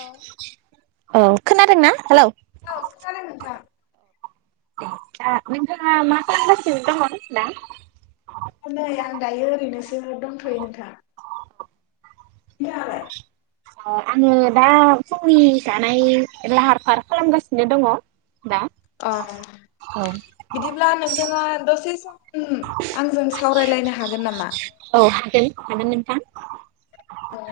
औ औ खोनादों ना हेलौ औ खोनादों नोंथां दा नोंथाङा मा खालामगासिनो दङ दा जों दंथ'यो नोंथां नोंथाङालाय ओ आङो दा फुंनि जानायनि लाहार फाहार खालामगासिनो दङ। दा अ बिदिब्ला नोंथाङा दसे सम आंजों सावरायलायनो हागोन नामा औ हागोन हागोन नों। [unintelligible] अ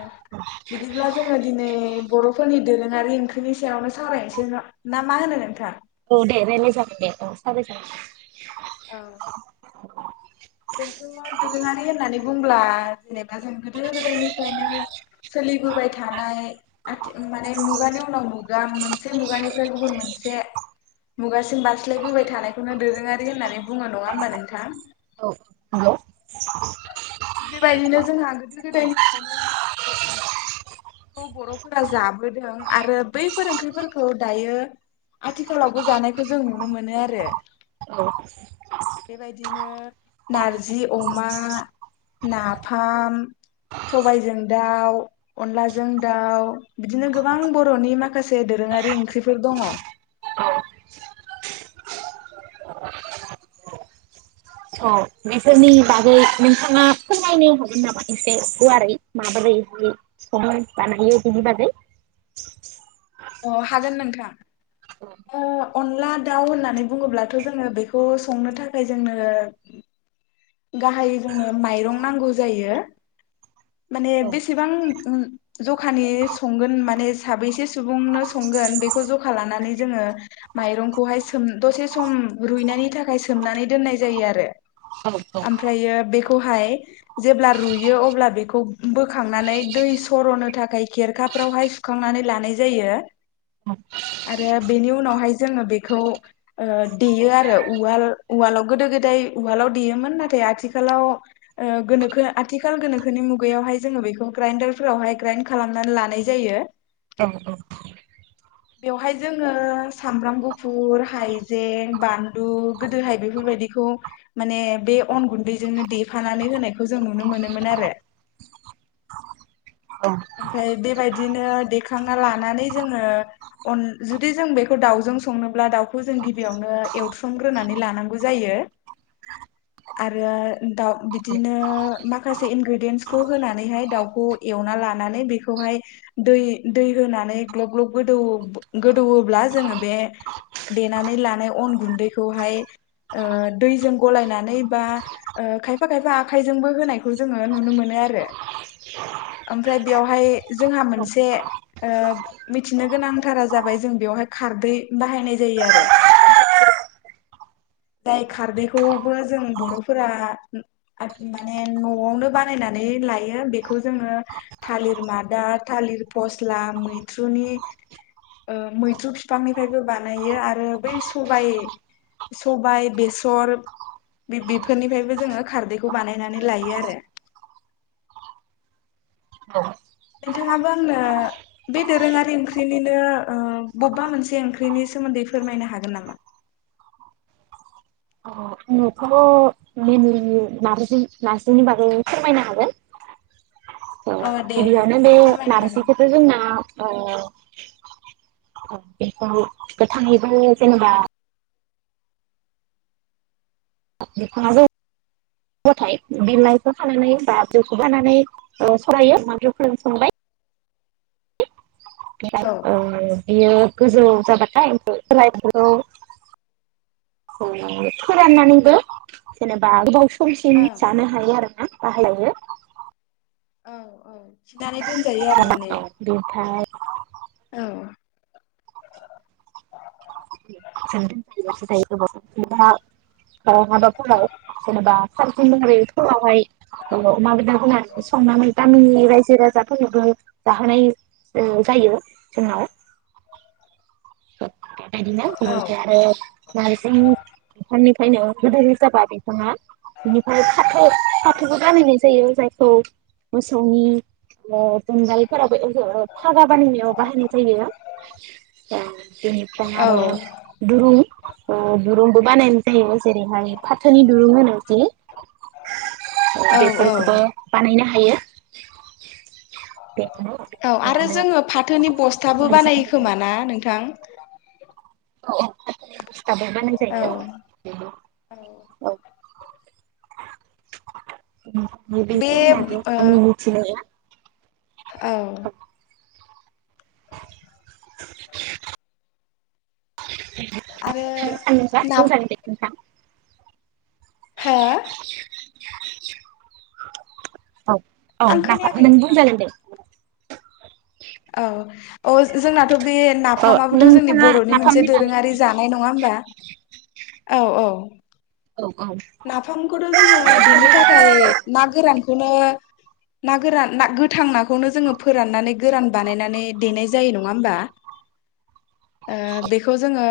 बिदिब्ला जोङो दिनै बर'फोरनि दोरोङारि ओंख्रिनि सायावनो सावरायनोसैना ना मा होनो नोंथां। औ दे रायलाय जागोन दे औ सावराय जागोन। [unintelligible] जोंथ'मा दोरोङारि होननानै बुंब्ला जेनेबा जों गोदो गोदायनिफ्रायनो सोलिबोबाय थानाय आथि माने मुगानि उनाव मुगा मोनसे मुगानिफ्राय गुबुन मोनसे मुगासिम बारस्लायबोबाय थानायखौनो दोरोङारि होननानै बुङो नङा होमबा नोंथां। औ नोंगौ थिग बेबायदिनो जोंहा गोदो गोदायनिफ्रायनो माखासे ओंख्रिखौ बर'फोरा जाबोदों आरो बैफोर ओंख्रिफोरखौ दायो आथिखालावबो जानायखौ जों नुनो मोनो आरो। औ बेबायदिनो नारजि अमा नाफाम सबायजों दाउ अनलाजों दाउ बिदिनो गोबां बर'नि माखासे दोरोङारि ओंख्रिफोर दङ। औ अ बेफोरनि बागै नोंथाङा फोरमायनो हागोन नामा एसे गुवारै माबोरै प्रब्लेम बानायो बिनि बागै। अ हागोन नोंथां। औ ओ अनला दाउ होननानै बुङोब्लाथ' जोङो बेखौ संनो थाखाय जोंनों गाहायै जोंनो माइरं नांगौ जायो। माने औ बेसेबां जखानि संगोन माने साबैसे सुबुंनो संगोन बेखौ जखा लानानै जोङो माइरंखौहाय सोम दसे सम रुइनायनि थाखाय सोमनानै दोननाय जायो आरो औ औ ओमफ्रायो बेखौहाय [unintelligible] जेब्ला रुयो अब्ला बे बेखौ बोखांनानै दै सर'नो थाखाय खेरखाफ्रावहाय सुखांनानै लानाय जायो। आरो बेनि उनावहाय जोङो बेखौ ओ देयो आरो उवालउवलाव गोदो गोदाय उवालाव देयोमोन नाथाय आथिखालाव ओ गोनोखो आथिखाल गोनोखोनि मुगायावहाय जोङो बेखौ ग्राइडारफोरावहाय ग्राइड खालामनानै लानाय जायो। औ औ बेवहाय जोङो सामब्राम गुफुर हाइज जें बानलु गोदोहाय बेफोरबायदि बेखौ माने बे अन गुन्दैजोंनो देफानानै होनायखौ जों नुनो मोनोमोन आरो ओमफ्राय बेबायदिनो देखां लानानै जोंङो अन जुदि जों बेखौ रावजों होनोब्ला दाव बेखौ जों गिबियावनो एव थ्रम ग्रोनानै लानांगौ जायो आरो दाउ बिदिनो माखासे इनग्रिदेनसखौ होनानैहाय जिउखौ एवना ला नानै बेखौहाय दै दै होनानै ग्लब ग्लब गोदौ-गोदौवोब्ला जोङो बै देनानै लानाय अन गुन्दैखौहाय ओ दैजों गलनानै बा ओ खायफा खायफा आखाइजोंबो होनायखौ जोङो नुनो मोनो आरो आम फ्राय बेयावहाय जोंहा मोनसे मिथिनो ओ गोनांथारा जाबाय जों बेवहाय खारदै बाहायनाय जायो आरो जाय खारदैखौबो जों बर'फोरा आथ माने नवावनो बानायनानै लायो बेखौ जोङो थालिर मादा थालिर फस्ला मैथ्रुनि ओ मैथ्रु फिफांनिफ्रायबो बानायो आरो बै सबाय सबाय बेसर बे बेफोरनिफ्रायबो जोङो खारदैखौ बानायनानै लायो आरो। नोंथाङाबो आंनो बे दोरोङारि ओंख्रिनिनो ओ बबेबा मोनसे ओंख्रिनि सोमोन्दै फोरमायनो हागोन नामा? [unintelligible] नारजै नारजिनि बागै फोरमायनो हागोन। औ अ दे गिबियावनो बे फोरमायनो हागोन नारजिखौथ' जोंना ओ बेखौ गोथाङैबो जेनेबा बिफाङा जौबाथाय बिलाइखौ खानानै बा [unintelligible] औ। ओ बियो गोजौ जाबाथाय [unintelligible] फोराननानैबो जेनेबा गोबाव सिम जानो हायो आरो ना। बाहायजायो। औ औ [unintelligible] दोनजायो आरो माने औ बेनिफ्राय जों औ। [inaudible] [inaudible] जेनबा सानसुनिफ्राय फुङावहाय अमा बेदर होनानै संनानै गामिनि रायजो राजाफोरनोबो जाहोनाय ओ जायो जोंनाव। [inaudible] बिदिनो औ [unintelligible] आरो नारजिनि खायनो बेबायदि जाबा बिफाङा बिनिफ्राय फाथो फाथोबो गानहोनाय जायो जायखौ मोसौनि ओ जुंगालफोरावबो फागा बानायनायाव बाहायनाय जायो। बेनिफ्राय औ आरो दुरुं ओ दुरुंबो बानायनाय जायो जेरैहाय फाथोनि दुरुं होनो जि। औ बेफोरखौबो बानायनो हा हायो‌ औ आरो जोङो फाथोनि बस्थाबो नारजि औ बानायो खोमा ना नों थां। औ औ थाबा बानाय औ औ जायो औ। बे ओ [inaudible] [unintelligible] [inaudible] औ आरो नाब [inaudible] हो औ औ आं दा फा खोनायाखै नों नोंथां। बुंजागोन दे। औ। अ जोंनाथ बे औ नाफामाबोथ जोंनि नोंथाङा बर'नि मोनसे नाफामनि बागै दोरोङारि जानाय नङा होमबा। औ औ। औ नाफामखौथ जोङो देनो थाखाय ना गोरान नो ना गोरान ना गोथां नाखौनो जोङो फोराननानै गोरान बानायनानै देनाय जायो नङा होमबा। ओ बेखौ जोङो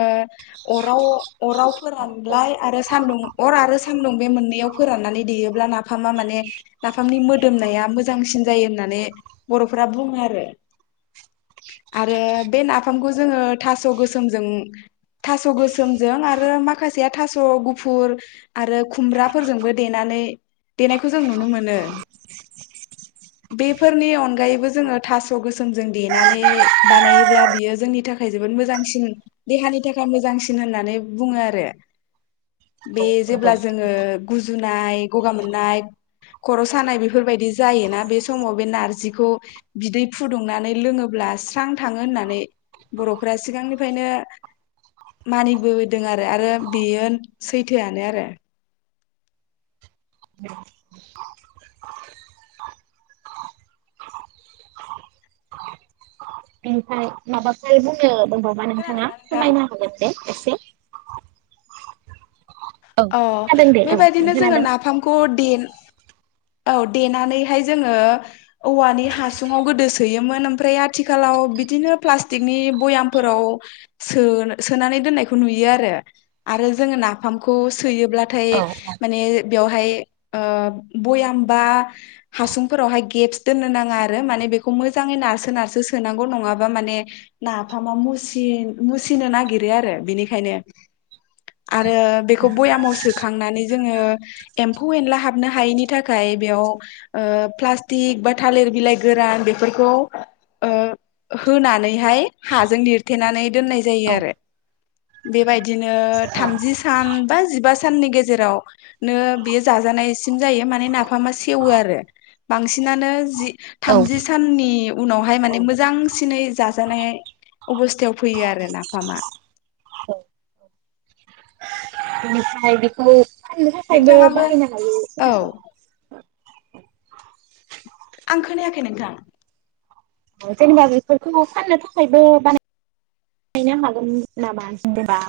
अराव अराव औ औ फोरानलाय आरो सान्दुं अर सान्द सान्दुं बे मोननैयाव फोराननानै देयोब्ला नाफ फामा माने नाफामनि मोदोमनाया मोजांसिन जायो नों होननानै बर'फोरा बुङो आरो आरो बे नाफामखौ जोङो थास गोसोमजों थास गोसोमजों आरो माखासेया थास गुफुर आरो खुमब्राफोरजोंबो देनानै देनायखौ जों नुनो मोनो बेफोरनि अनगायैबो जोङो थास' गोसोमजों देनानै बानायोब्ला बियो जोंनि थाखाय जोबोद मोजांसिन देहानि थाखाय मोजांसिन होननानै बुङो आरो। बे नंगौ जेब्ला जोङो गुजुन नाय गगा मोननाय खर सानाय बेफोरबायदि जायोना बे समाव बे नारजिखौ बिदै फुदुंनानै लोङोब्ला स्रां थाङो होननानै बरफोरा सिगांनिफ्रायनो मानिबोदों आरो आरो बेयो सैथोआनो आरो ओमफ्राय माबाफोर बुंनो अबावबा नोंथाङा खोनादोंना नोंथां? फोरमायना हगोन दे। बे अ दे औ बेबायदिनो जोङो खोनादों नाफामखौ देन औ देनानैहाय जोंङो औवानि हासुंआव गोदो सोयोमोन ओमफ्राय आथिखालाव बिदिनो प्लासटिकनि बयामफोराव सो सोनानै दोननाखौ नुयो आरो आरो जोंङो नाफाम खौ सोयोब्ला थाय औ माने बेयावहाय ओ बयाम बा हासुंफोरावहाय गेप्स दोननो नाङा आरो माने बेखौ मोजाङै नारसो नारसो सोनांगौ नङाबा माने नाफामा मुसि मुसिनो नागिरो आरो बेनिखायनो आरो बे खौ बयामाव सोबखांनानै एम्फौ एनला हाबनो हायैनि थाखाय बेयाव ओ प्लास्टिक बा थालिर बिलाइ गोरान बेफोरखौ ओ होनानैहाय हा जों लिथेनानै दोननाय जायो औ आरो बेबायदिनो थामजि सान बा जिबा साननि गेजेरावनो बेयो जाजानायसिम जायो माने नाफामा सेवो आरो बांसिनानो जि औ थामजि साननि उनावहाय माने मोजांसिनै जाजानाय अबस्थायाव फैयो आरो नाफामा। ओमफ्राय बेखौ फाननो थाखायबो नोंथाङाबो बाहायनो औ हायो। आं खोनायाखै नोंथां। जेनेबा बेफोरखौ फाननो थाखायबो बानायनो हागोन नामा जेनेबा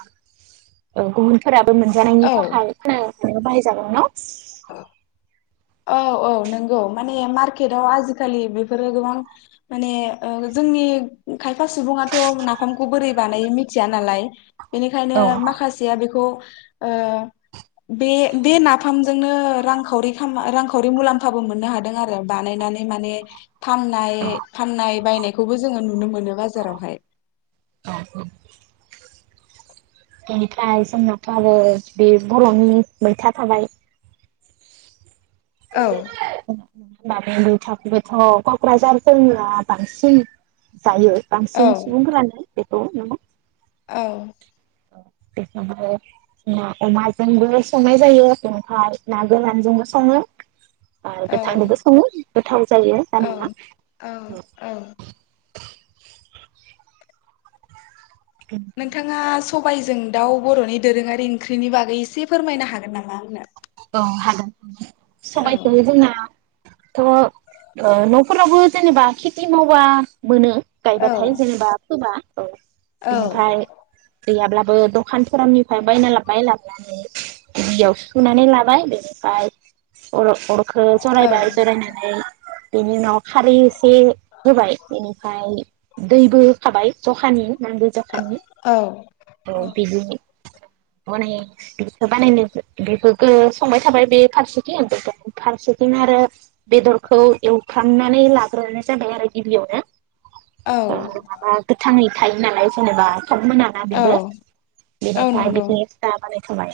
ओ गुबुनफोराबो मोनजानायनि औ थाखाय। बाहाय जागोन न'। औ औ नंगौ माने मार्केटाव आजिखालि बेफोरो गोबां माने ओ जोंनि खायफा सुबुङाथ' नाफामखौ बोरै बानायो मिथिया नालाय। बेनिखायनो औ माखासेया बेखौ ओ बे बे नाफामजोंनो रांखावरि [unintelligible] रांखावरि मुलाम्फाबो मोननो हादों आरो बानायनानै माने फाननाय फाननाय बायनायखौबो जोङो नु नुनो मोनो बाजारावहाय। [inaudible] बेनिफ्राय जोंनाथ' आरो बे बर'नि मैथा थाबाय औ। हबामलु थाखबोथ' क'क्राझारफोरनिया बांसिन जायो औ बांसिन सुबुंफ्रानो। बेखौ नामा औ। बेखौनो ना अमाजोंबो संनाय जायो ओमफ्राय ना गोरानजोंबो सङो आरो बे औ गोथांनोबो सङो गोथां जायो औ आरोना। औ औ नोंथाङा सबायाइजों दाउ बर'नि दोरोङारि ओंख्रिनि बागै एसे फोरमायनो हागोन नामा आंनो? औ हागोन। औ सबायखौ जोंना थ' ओ न'फोरावबो जेनेबा खेथि मावबा मोनो। औ गायबाथाय जेनेबा फोबा औ औ बेनिफाय गैयाब्लाबो दखानफोरनिफ्राय बायना लाबबाय लाबनानै दैयाव सुुनानै लाबाय बेनिफाय अर'-अर' खो जरायबाय जरायनानै बेनि उनाव खारै एसे होबाय बेनिफ्राय दैबो होखाबाय जखानि नांगौ जखानि औ औ बिदि [unintelligible] बेखो बानायनो बेखो खो संबाय थाबाय बे फारसेथिं ओ फारसेथिं आरो बेदरखौ एवफ्रामनानै लाग्रोनाय जाबाय आरो गिबियावनो। औ ओ माबा गोथाङै थायो नालाय जेनेबा थाब मोना ना औ बेबो औ बेनिफ्रायाय नंगौ बिखो एक्सट्रा माने थाबाय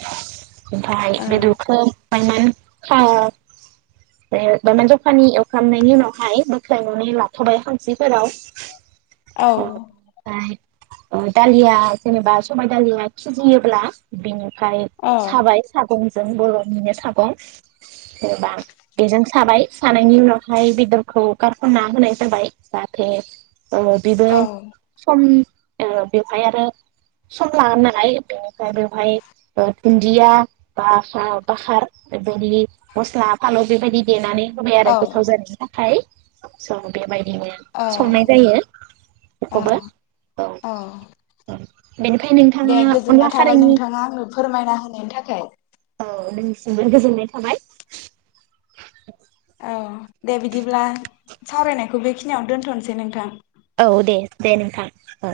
ओमफाय औ बेदुखो मायमान मायमान दखानि एवखांनायनि उनावहाय बोख्रायनानै लाथ'बाय हांस्रिफोराव औ। दालिया जेनेबा सबायाइ दालिया खिजियोब्ला बेनि ओमफ्राय औ साबाय सागं जों बर'निनो सागं जेनेबा बेजों साबाय सानायनि उनावहाय बेदरखौ गारख'ना होनाय जाबाय जाहाथे आ बिबो औ सम ओ बेवहाय आरो सम लागोन नालाय बेनिफ्राय बेवहाय ओ दुन्दिया बा बाखार बेबायदि मस्ला फालौ बेबायदि देनानै होबाय आरो औ गोथाव जानायनि थाखाय। स' बे बाय दिनो संनाय औ जायो बेखौबो औ औ। दे गोजोननाय थाबाय नोंथाङा आंनो फोरमायना होनायनि थाखाय। औ नोंसिमबो गोजोननाय थाबाय। अ दे बिदिब्ला सावरायनायखौ बेखिनियाव दोन्थ'नोसै नोंथां। औ दे दे नोंथां औ।